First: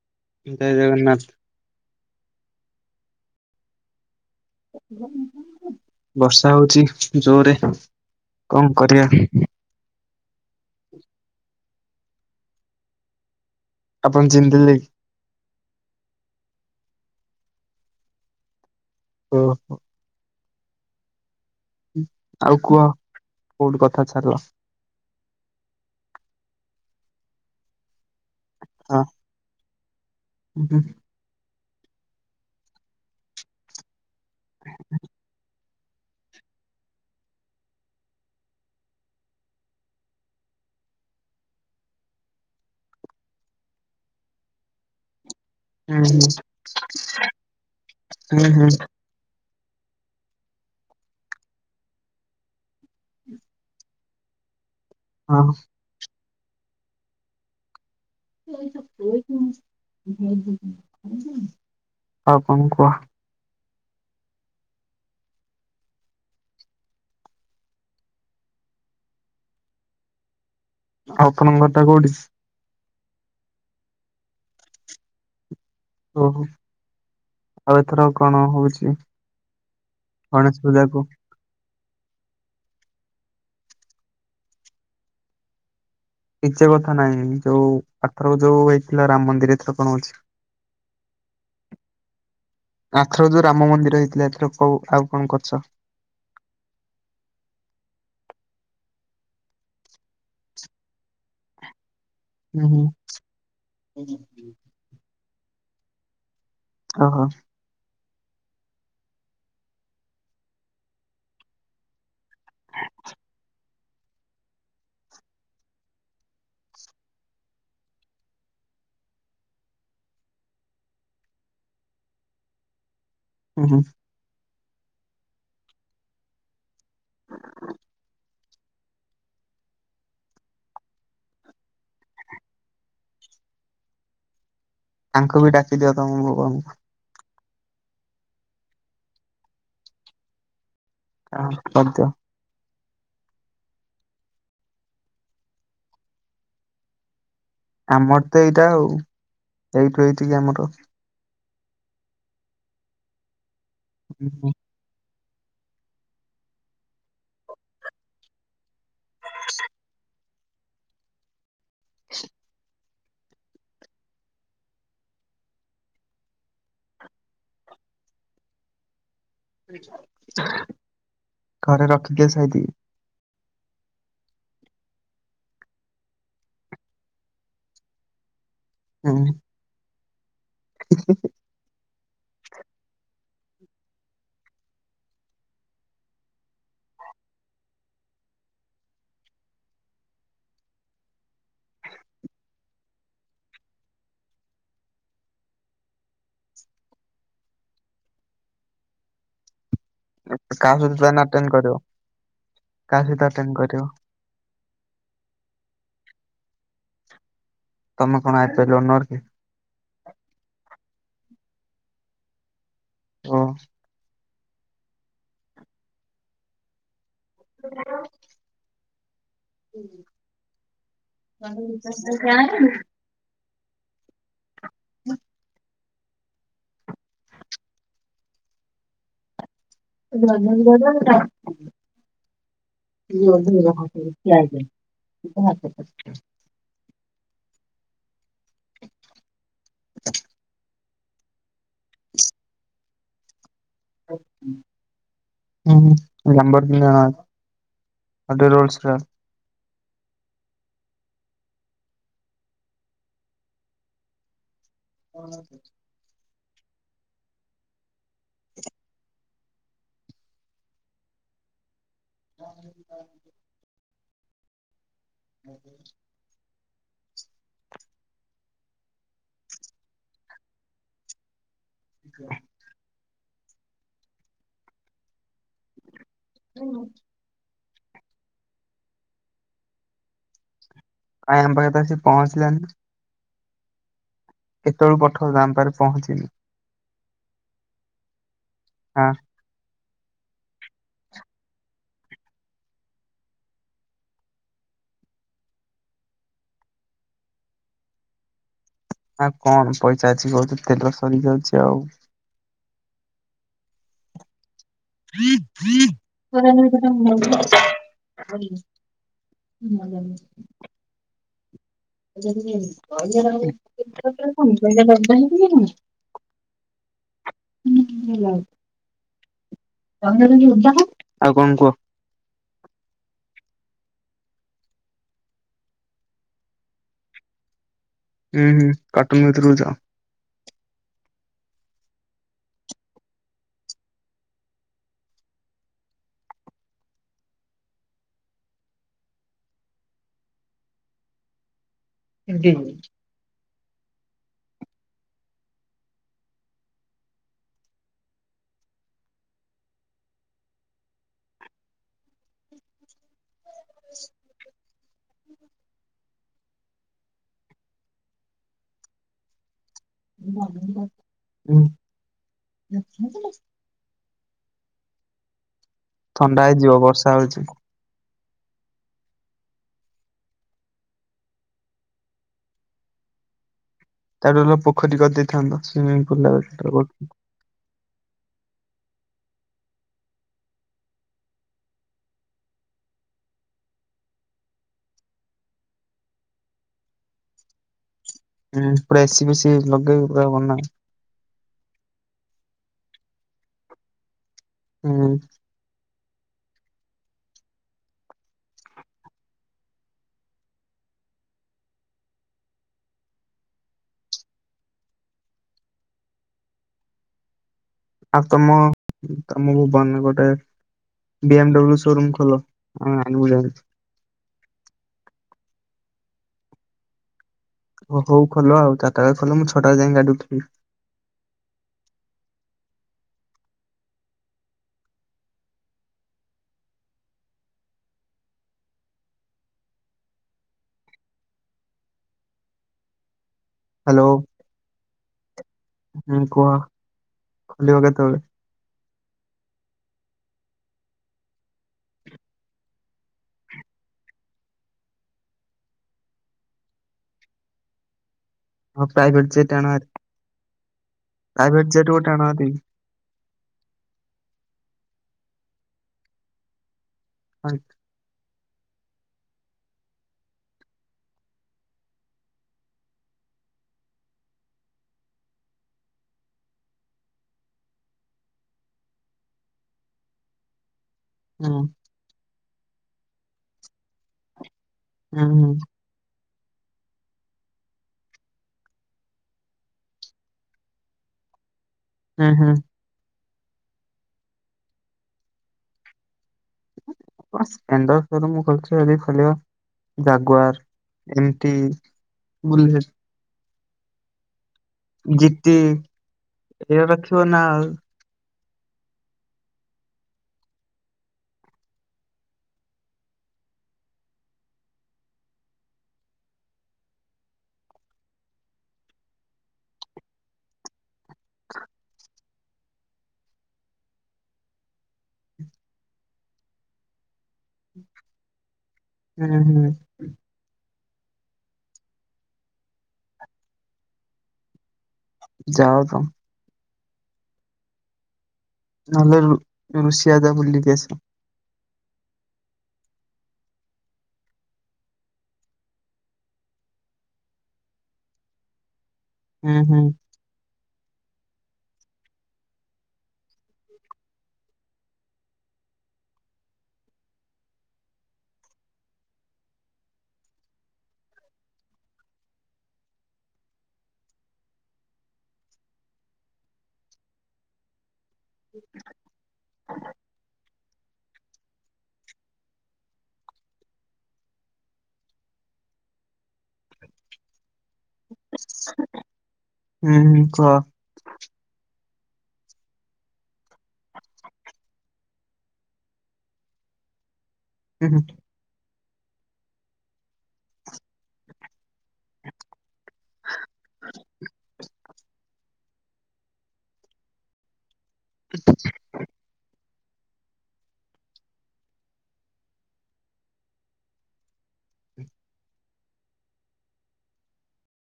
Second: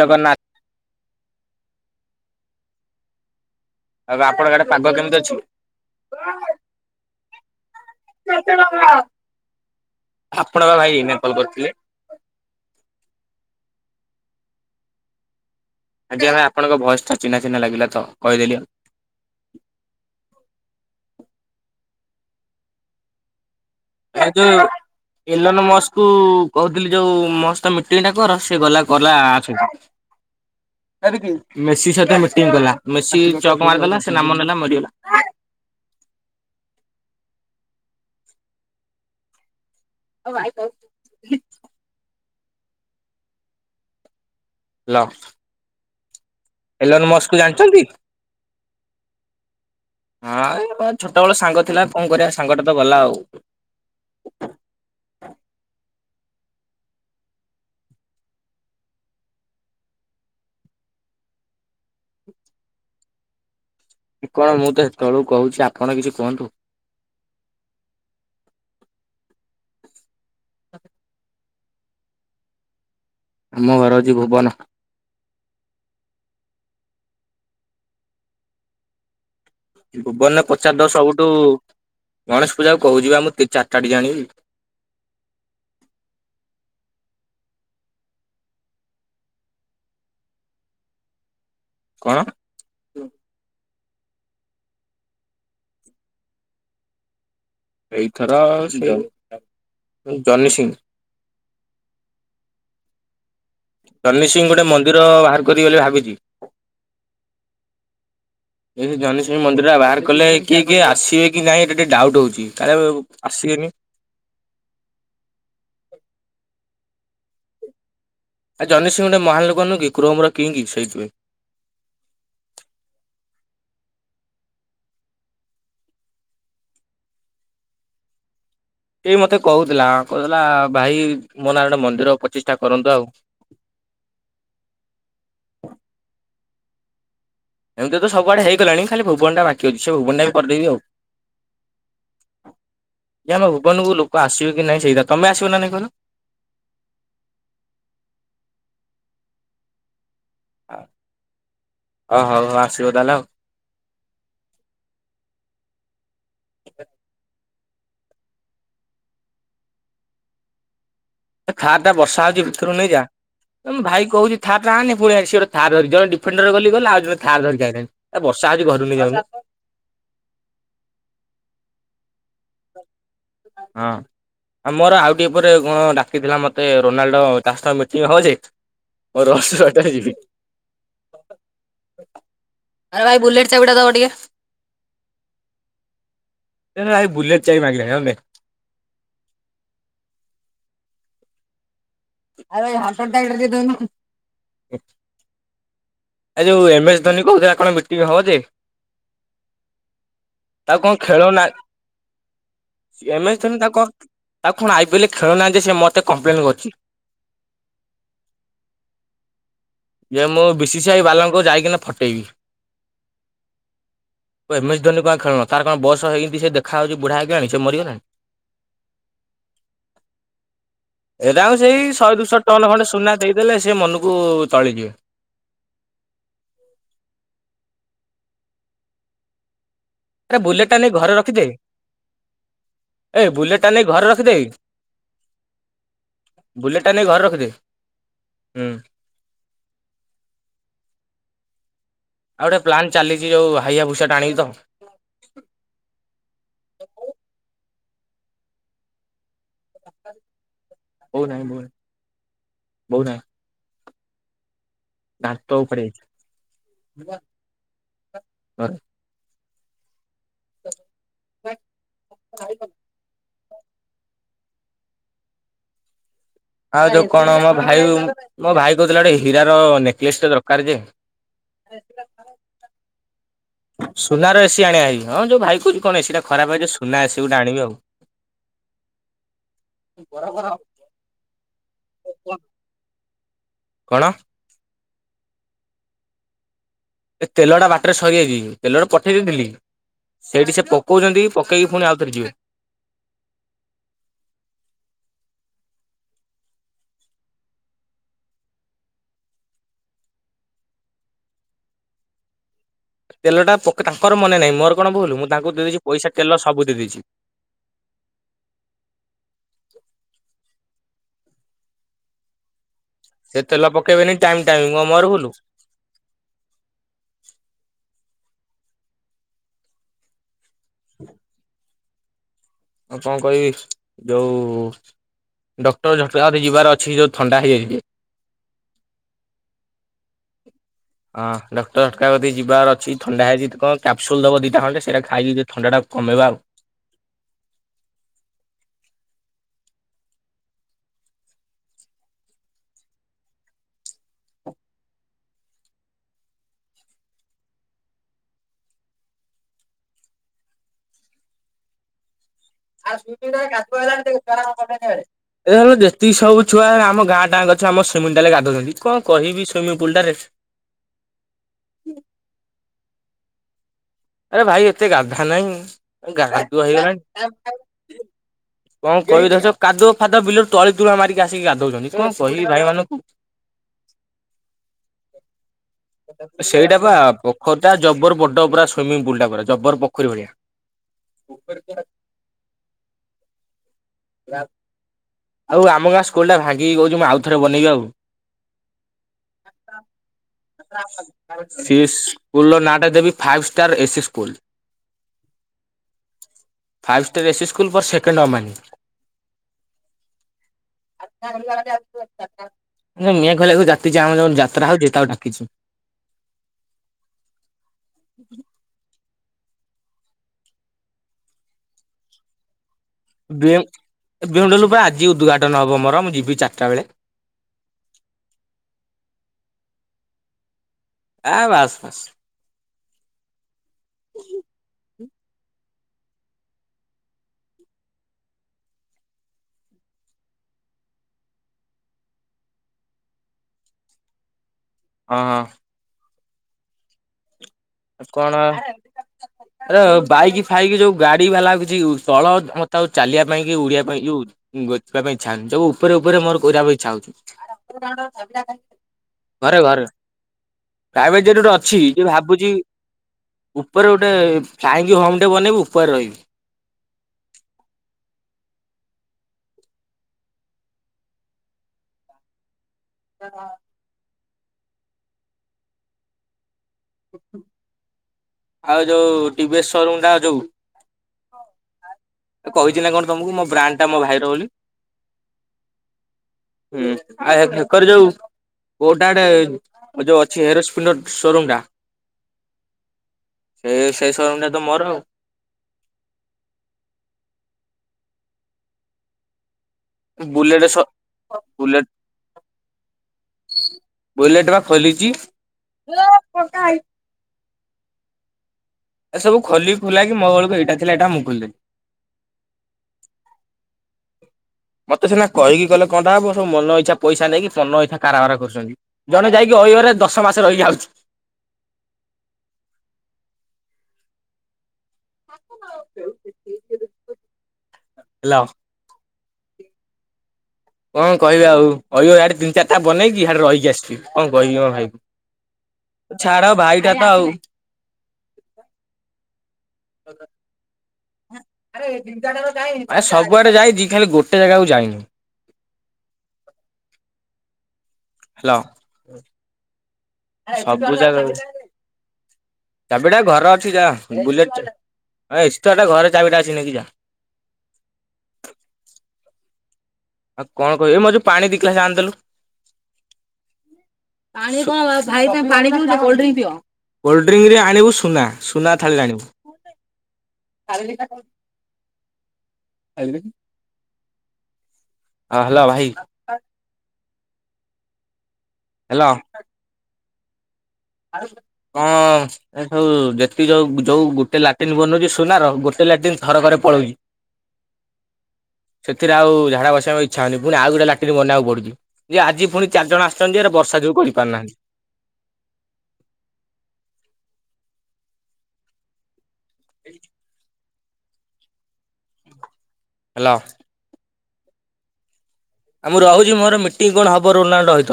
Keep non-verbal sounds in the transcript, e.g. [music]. ଜଗନ୍ନାଥ। ଜୟ ଜଗନ୍ନାଥ। ଆଉ ଆପଣଗାଡେ ବର୍ଷା ହଉଚି ଜୋରରେ କଁ କରିଆ। ଆପଣ ପା ଭାଇ ଏଇନା କଲ୍ କରିଥିଲେ। ଆପଣ ଚିନ୍ ଦେଲେ କି? ଆଜ୍ଞା ଭାଇ ଆପଣଙ୍କ ଭଏସ୍ ଟା ଚିହ୍ନା ଚିହ୍ନା ଲାଗିଲା ତ କହିଦେଲି। ଓ ହୋ। ଆଉ କୁହ କୋଉଟୁ କ ଏ ଯୋଉ ଏଲୋନ ମସ୍ କୁ କହୁଥିଲି ଯୋଉ ମୋସ୍ତ ମିଟିଂ ଟା କର। ସେ ଗଲା କଲା ଆଛ। ଉଁ। ମେସହିତ ସି ମିଟିଂ କଲା, ମେସି ଚକ୍ ମାରିଦେଲା ନାମ ନେଲା ମରିଗଲା। [unintelligible] ଲ। ହୁଁ ଜାଣିଛନ୍ତି? ଉଁ ହୁଁ। ହଁ ଏଇ ଛୋଟ ବେଳ ସାଙ୍ଗ ଥିଲା କଣ କରିବା ସାଙ୍ଗ ଟା ତ ଗଲା ଆଉ। ହଁ। ଆଉ କଁ କୁହ। କଣ ମୁଁ ତ ହେତବେଳୁ କହୁଛି ଆପଣ କିଛି କୁହନ୍ତୁ। ଆଉପଣଙ୍କ ଘରଟା କୋଉଠି? ଆମ ଘର ଅଛି ଭୁବନ। ଓହୋ! ଆଉ ଏଥର କଣ ହଉଛି? ଭୁବନରେ ଗଣେଶ ପଚାରଦ ପୂଜାକୁ? ସବୁଠୁ ଗଣେଶ ପୂଜାକୁ କହୁଛିିବା ମୁଁ ଚାରିଟାଟିକେ ଆଣିବି। କିଚେ କଥା ନାଇଁ। ଯୋଉ ଆର୍ ଥର ଯୋଉ ହେଇଥିଲା ରାମ ମନ୍ଦିର ଏଥର କଣ ଅଛି? କଣ? ଆର୍ ଥର ଯୋଉ ରାମ ମନ୍ଦିର ହେଇଥିଲା। ଏଥର କୋଉ, ଆଉ କଣ କରୁଚ? ଏଇଥର ସିଏ ଜନିସିିଂ। ଉଁ ହୁଁ। ଜନି ସିଂ ଗୋଟେ ମନ୍ଦିର, ବାହାର କରିବି ବୋଲି ଭାବିଛି। ହଁ, ହଁ। ଏଇ ଜନି ସିଂ ମନ୍ଦିର ଟା ବାହାର କଲେ, କିଏ କିଏ ଆସିବେ କି ନାଇଁ ଏଟା ଟିକେ ଡାଉଟ୍ ହଉଛି, କାଳେ ଆସିବେନି? ଆ ଜନି ସିଂ ଗୁଟେ ମହାନ ଲୋକ ନୁହେଁ କି! କ୍ରୋମ ର କିଂଗି ସେଇଥିପାଇଁ। ଉଁ ହୁଁ। ହ ଏଇ ମତେ କହୁଥିଲା, କହୁଥିଲା ଭାଇ ମୋ ନାଁ ରେ ଓଟେ ମନ୍ଦିର ପ୍ରଚିଷ୍ଠା କରନ୍ତୁ ଆଉ। ୟାଙ୍କୁ ବି ଡାକିଦିଅ ତମ ଭୁବନ କୁ। ଏମିତି ତ ସବୁଆଡେ ହେଇଗଲାଣି। ଖାଲି ଭୁବନ ଟା ବାକି ଅଛି। ସେ ଭୁବନା ଟା ବି କରିଦେବି ଆଉ। ହାଁ କରିଦିଅ। ଏ ଆମ ଭୁବନକୁ ଲୋକ ଆସିବେ କି ନାଇଁ ସେଇତା। ତମେ ଆସିବ ନା ନାହିଁ କହିଲ? ଆମର ତ ଏଇଟା ଆଉ, ଏଇଠୁ ଏଇଠ କିି ଆମର। ଓ ହଉ, ହଉ ଆସିବ ତାହେଲେ ଆଉ। ଉ ଉଁ। ହ ଏ ଖାର୍ ଟା ବର୍ଷା ହଉଛି ଭିତରୁ ନେଇଯା। ଏ ମୁଁ ଭାଇକି କହୁଛି ଥାର୍ ଟା ଆଣେ ନି, ପୁଣି ହେ ସିଏ, ଗୋଟେ ଥାର୍ ଧରି, ଜଣେ ଡିଫେଣ୍ଡର ଗଲି ଗଲା। ଆଉ ଜଣେ ଥାର୍ ଧରିକି ଆଇଲାଣି। ଏ ବର୍ଷା ହଉଛି ଘରୁ ନେଇଯାଉନୁ। ଘରେ ରଖିକିଆ ସାଇତିକି। ହଁ। ଆ ମୋର ଆଉ ଟିକେ ପରେ, କଣ ଡାକିଥିଲା ମତେ, ରୋନାଲ୍ଡୋ ତା ସହିତ ମିଟିଂ ହବଯେ। ମୋ ରସ୍ ରଟାରେ ଯିବି। ହୁଁ ହୁଁ। ଆରେ ଭାଇ, ବୁଲେଟ୍ ଚାବିଟା ଦବ ଟିକେ। ଏ ଭାଇ ବୁଲେଟ୍ ଚାବି ମାଗିଲାଣି, ହଉ ନେ। ଆରେ ଏଇ ହାଣ୍ଟର ଟାଇପର୍ ଦେଇଦଉନୁ। ଏ ଯୋଉ, ଏମ୍ ଏସ୍ ଧୋନୀ କହୁଥିଲା କଣ ମିଟିଂ ହବ ଯେ? କାହା ତାକୁ କଁ ସହିତ ତାନେ ଖେଳ ନା, ଆଟେଣ୍ଡ କରିବ କାହା ସହିତ ଏମ୍ ଏସ୍ ଆଟେଣ୍ଡ ଧୋନି କରିବ ତାକୁ କଁ ଆଉ କଣ ଆଇ ପି ଏଲ୍ ରେ ଖେଳଉ ନାହାଁନ୍ତି? ସେ ମୋତେ କମ୍ପ୍ଲେନ୍ କରିଛି। ତମେ କଣ ଆଇ ପି ଏଲ୍ ଓନର୍ କି? ଏ ମୁଁ ବି ସି ସି ଆଇ ବାଲାଙ୍କୁ ଯାଇକିନା ଫଟେଇବି। ଓଁ। ଏମ୍ ଏସ୍ ଧୋନି କୁ କାଇଁ ଖେଳଉନ? ତାର କଣ ବୟସ ହେଇଁତି ସେ ଦେଖାହାଉଛି ବୁଢ଼ା ହେଇଗଲାଣି, ସେ ମରିଗଲାଣି। ଏଟାଙ୍କୁ ସେଇ ଶହେ, ଦୁଇଶହ ଟନ୍ ଖଣ୍ଡେ ସୁନା ଦେଇଦେଲେ, ସେ ମନକୁ ତଳିଯିବେ। [unintelligible] [inaudible] ଆରେ ବୁଲେଟ ଟା ନେଇ ଘରେ ରଖିଦେ [unintelligible] ଏ ବୁଲେଟ ଟା ନେଇ ଘରେ ରଖିଦେ [unintelligible] ବୁଲେଟା ନେଇ ଘରେ ରଖିଦେ ହୁଁ। [inaudible] ଆଉ ଗୋଟେ ପ୍ଲାନ୍ ଚାଲିଛି ଯୋଉ ହାଇବା ଭୁଷାଟେ ଆଣିବି ତ। ହୁଁ ନମ୍ବର୍ ଦିନ ଆଉ ଗୋଟେ ରୋଲ୍ସ କ୍ରା। ବୋଉ ନାହିଁ ବୋଉ ନାହିଁ ବୋଉ ନାହିଁ। ଦାନ୍ତ ଉପାଡି ଯାଇଛି ଘରେ। [inaudible] [unintelligible] ଆଉ ଯୋଉ କଣ ମୋ ଭାଇ ମୋ ଭାଇ କହୁଥିଲା ଗୋଟେ ହୀର ର ନେକଲେସ୍ ଟେ ଦରକାର୍ ଯେ [unintelligible] [unintelligible] ସୁନାର ଏସି ଆଣିଭାଇ ହଁ ଯୋଉ ଭାଇ କହୁଛି କଣ ଏସି ଟା ଖରାପ ହେଇଛି ସୁନା ଏସିି ଗୋଟେ ଆଣିବି ଆଉ। କାଇଁ ଆମ ପାଖରେ ତ ସେ ପହଁଞ୍ଚିଲାନି। କଣ? କେତେବେଳୁ ପଠ ଦାମ୍ ପାରେ ପହଁଞ୍ଚିନି। ଏ ତେଲଟା ବାଟରେ ସରିଯାଇଛି ତେଲଟା ହଁ ପଠେଇ ଦେଇଥିଲି। ସେଇଠି ସେ ପକଉଛନ୍ତି ପକେଇକି ପୁଣି ଆଉଥରେ ଯିବେ। ଆଁ କଣ ପଇସା ଅଛି କହୁଛୁ ତେଲ ସରି ଯାଉଛି ଆଉ। ତେଲଟା ପକ ତାଙ୍କର ମନେ ନାହିଁ ମୋର କଣ ଭୁଲୁ ମୁଁ ତାଙ୍କୁ ଦେଇଦେଇଛି ପଇସା ତେଲ ସବୁ ଦେଇ ଦେଇଛି। [inaudible] [unintelligible] ସେ ତେଲ ପକେଇବେନି ଟାଇମ ଟାଇମ କଣ ମୋର ଭୁଲ [unintelligible] [unintelligible] [unintelligible] ଆଉ କଣ କୁହ? ଆଉ କଣ କହିବି ଯୋଉ ଡକ୍ଟର ଝଟକା କତିକି ଯିବାର ଅଛି ଯଉ ଥଣ୍ଡା ହେଇଯାଇଛି। ହୁଁ ହୁଁ କାଟୁନୁ ଭିତରକୁ ଯାଅ। ହଁ ଡକ୍ଟର ଝଟକା କତିକି ଯିବାର ଅଛି ଥଣ୍ଡା ହେଇଛି କଣ କ୍ୟାପସୁଲ୍ ଦବ ଦିଇଟା ଖଣ୍ଡେ ସେଇଟା ଖାଇକି ଟିକେ ଥଣ୍ଡାଟା କମେଇବା ଆଉ। [unintelligible] [unintelligible] ଏ ଯେତିକି ସବୁ ଛୁଆ ଆମ ଗାଁ ଟା ଆଙ୍କ ଛୁଆ ଆମ ସୁମିଟାଲେ ଗାଧଉଛନ୍ତି କଣ କହିବି ସୁଇମିଙ୍ଗ୍ ପୁଲ୍ ଟାରେ। [unintelligible] ଆରେ ଭାଇ ଏତେ ଗାଧା ନାଇଁ ଥଣ୍ଡା ଗାଦୁଅ ହେଇଯିବ ବର୍ଷା ହଉଛି ହେଇଗଲାଣି। କଣ କହିବି ଦେଖ ସବୁ କାଦୁଅ ଫାଦୁଅ ବିଲରୁ ତଳି ତୁଳା ମାରିକି ଆସିକି ଗାଧଉଛନ୍ତି କଣ କହିବି ଭାଇ ମାନଙ୍କୁ। ତାଠୁ ଭଲ ପୋଖରୀ କରିଦେଇଥାନ୍ତ। ସୁଇମିଂ ପୁଲ ହୁଁ ସେଇଟା ବା ପୋ ପୋଖରିଟା ଜବର ବଡ ପୁରା ସୁମିଙ୍ଗ ପୁଲ ଟା ପୁରା ଜବର ପୋଖରୀ ଭଳିଆ। ରାତ ଆଉ ଆମ ଗାଁ ସ୍କୁଲ୍ ଟା ଭାଙ୍ଗିକି କହୁଛି ମୁଁ ଆଉଥରେ ବନେଇବି ଆଉ। ହୁଁ ପୁରା ଏସିି ଫେସିି ଲଗେଇବି ପୁରା ବନା। ସ ସ୍କୁଲର ନାଁଟା ଦେବି five star A C school. ହୁଁ। Five star A C school second ଅମେନ [unintelligible] ଯୋଉ ଯାତ୍ରା ହଉଛି ତାକୁ ଡାକିଛି। ଆଉ ତମ ତମ ଭୁବନ ରେ ଗୋଟେ ବି ଏମ ଡବ୍ଲୁ ସୋରୁମ ଖୋଲ। ହଁ ଆଣିବୁ ବି ଯାଇକି ଏମ ଦବ୍ଲୁ ପରା ଆଜି ଉଦ୍ଘାଟନ ହବ ମୋର, ମୁଁ ଯିବି ଚାରିଟା ବେଳେ। ଓ ହୋ ଖଲ ଆଉ, ମୁ ଚରଟା ବେଳେ ଖୋଲ ମୁଁ ଛଟା ବଳେ ଯାଇକି ଗାଡି ଉଠେଇବି। ଆ ବାସ୍ ବାସ୍। ହ୍ୟାଲୋ। ହଁ। ହଁ କୁହ। ଖୋଲିବ କେତେବେଳେ? କଣ ହେ ଆରେ ବାଇକ ଫାଇକ ଯୋଉ ଗାଡି ବାଲା କିଛି ତଳ ମତେ ଆଉ ଚାଲିବା ପାଇଁ କି ଉଡିଆ ପାଇଁ ଯଉ ଗୋଛିବା ପାଇଁ ଇ ଇଚ୍ଛା ହଉନି, ସବୁ ଉପରେ ଉପରେ ମୋର କରିବା ପାଇଁ ଇଚ୍ଛା ହଉଛି। ହଁ ପ୍ରାଇଭେ ଜେଟ ଘରେ ଆଣ ଘରେ ହେରି ପ୍ରାଇଭେଟ ଜେଟ ଗଟେ ଅଛି ଯେ ଗୋଟେ ଆଣ ଭାରି। ଭାବୁଛି ଉପରେ ଗୋଟେ ଫ୍ଲାଇଙ୍ଗ ହୋମ ଟେ ବନେଇବି ଉପରେ ରହିବି [unintelligible] [unintelligible] ଆଉ ଯୋଉ ଟି ଭି ଏସ୍ ସୋରୁମ ଟା ଯୋଉ ହଁ। ଏ କହିଛି ନା କଣ ତମକୁ ମୋ ବ୍ରାଣ୍ଡ ଟା ମୋ ଭାଇର ବୋଲି? ହୁଁ ହୁଁ। [unintelligible] ଯୋଉ କୋଉଟା ଆଡ଼େ ଯୋଉ ଅଛି ହେରୋ ସ୍ପ୍ଲିଣ୍ଡର ସୋରୁମ୍ ଟା ହଁ ହଁ। ଏ ସେଇ ସୋରୁମ ଟା ତ ମୋର ଆଉ ସ୍ପ୍ଲେଡର ସୋ ରୁମ କରିଛି ଏବେ ଖୋଲିବା। ବୁଲେଟ ସ ଜାଗୁଆର ଏମତି ବୁଲେଟ ବୁଲେଟ୍ ବୁଲେଟ ବା ଖୋଲିଛି। ଜିଟି ଏଇରା ରଖିବ ନା ଆଉ ଏ ସବୁ ଖୋଲି ଖୋଲାକି, ମୋ ବେଳକୁ ଏଇଟା ଥିଲା ଏଇଟା ମୁଁ ଖୋଲିଦେଲି ମତେ ସିନା କହିକି କଲେ କଣ ଟା ହବ, ସବୁ ମନଇଛା ପଇସା ନେଇକି ମନ ଇଛା କାରବର କରୁଛନ୍ତି। ଜଣେ ଯାଇକି ଅହିବରେ ଦଶ ମାସ ରହିକିଆଉଛି। [inaudible] ହେଲୋ। ହୁଁ ହୁଁ। କଣ କହିବି ଆଉ କହିବ ଆଡେ ତିିନ ଚାରିଟା ବନେଇକି, ଆଡେ ରହିକି ଆସିବି। କଣ କହିବି କଣ ଭାଇବି ଯାଅ ତ। ଛାଡ ଭାଇଟା ତ ଆଉ ନହେଲେ ଋଷିଆ ଯା ବୁଲିକି ଆସିଆ। ସବୁଆଡେ ଯାଇଛି ଖାଲି ଗୋଟେ ଜାଗାକୁ ଯାଇନି। ହ୍ୟାଲୋ। ହୁଁ ହୁଁ। ସବୁ ଜାଗା [inaudible] [unintelligible] ଚାବିଟା ଘରେ ଅଛି ଯା, ବୁଲେଟଟା, ଏଷ୍ଟ୍ର ଟା ଘରେ ଚାବିଟା ଅଛି ନେଇକି ଯା। ଆଉ କଣ କହିବି ଏ ମୋ ଯୋଉ ଦି ଗ୍ଲାସ ଆଣିବେଲୁ। ପାରି କଅଁ ଭାଇନାପାଣିିିୋ ପିଉଚ୍ଚ କୋଲଡ୍ରିଙ୍ଗ୍ ପିଅକୋଲଡ୍ରିଙ୍ଗରେ ଆଣିବୁ ସୁନା। ସୁନା ଥାଳିରେ ଆଣିବୁ। ଥାଳିରେ କାଟ ଥାଳିରେ କି? ହଁ ହ୍ୟାଲୋ ଭାଇ। [unintelligible] ହ୍ୟାଲୋ ହୁଁ ହୁଁ କୁହ। ହଁ। ଏ ସବୁ ଯେତିି ଯୋଉ ଯୋଉ ଗୋଟେ ଲାଟ୍ରନ୍ ବନଉଛି ସୁନ ର ଗୋଟେ ଲାଟି୍ରନ୍ ଥର କରେ ପଳଉଛି। [unintelligible] ହୁଁ ହୁ। ସେଥିରେ ଆଉ ଝାଡ଼ା ବସିବାକୁ ଇଛା ହଉନି ପୁଣି ଆଉ ଗୋଟା ଲାଟିନ ବନେଇବାକୁ ପଡୁଛି ଯେ ଆଜି ପୁଣି ଚାରି ଜଣ ଆସଛନ୍ତି ଏରା ବର୍ଷା ଯୋଗୁ କରିପାରୁ ନାହାନ୍ତି। [unintelligible] ହ [unintelligible] ହାଲୋ। ଆ ମୁଁ ରହୁଛି ମୋର ମିଟିଂ କଣ ହବ ରୋନାଣ୍ଡ ରହିତ।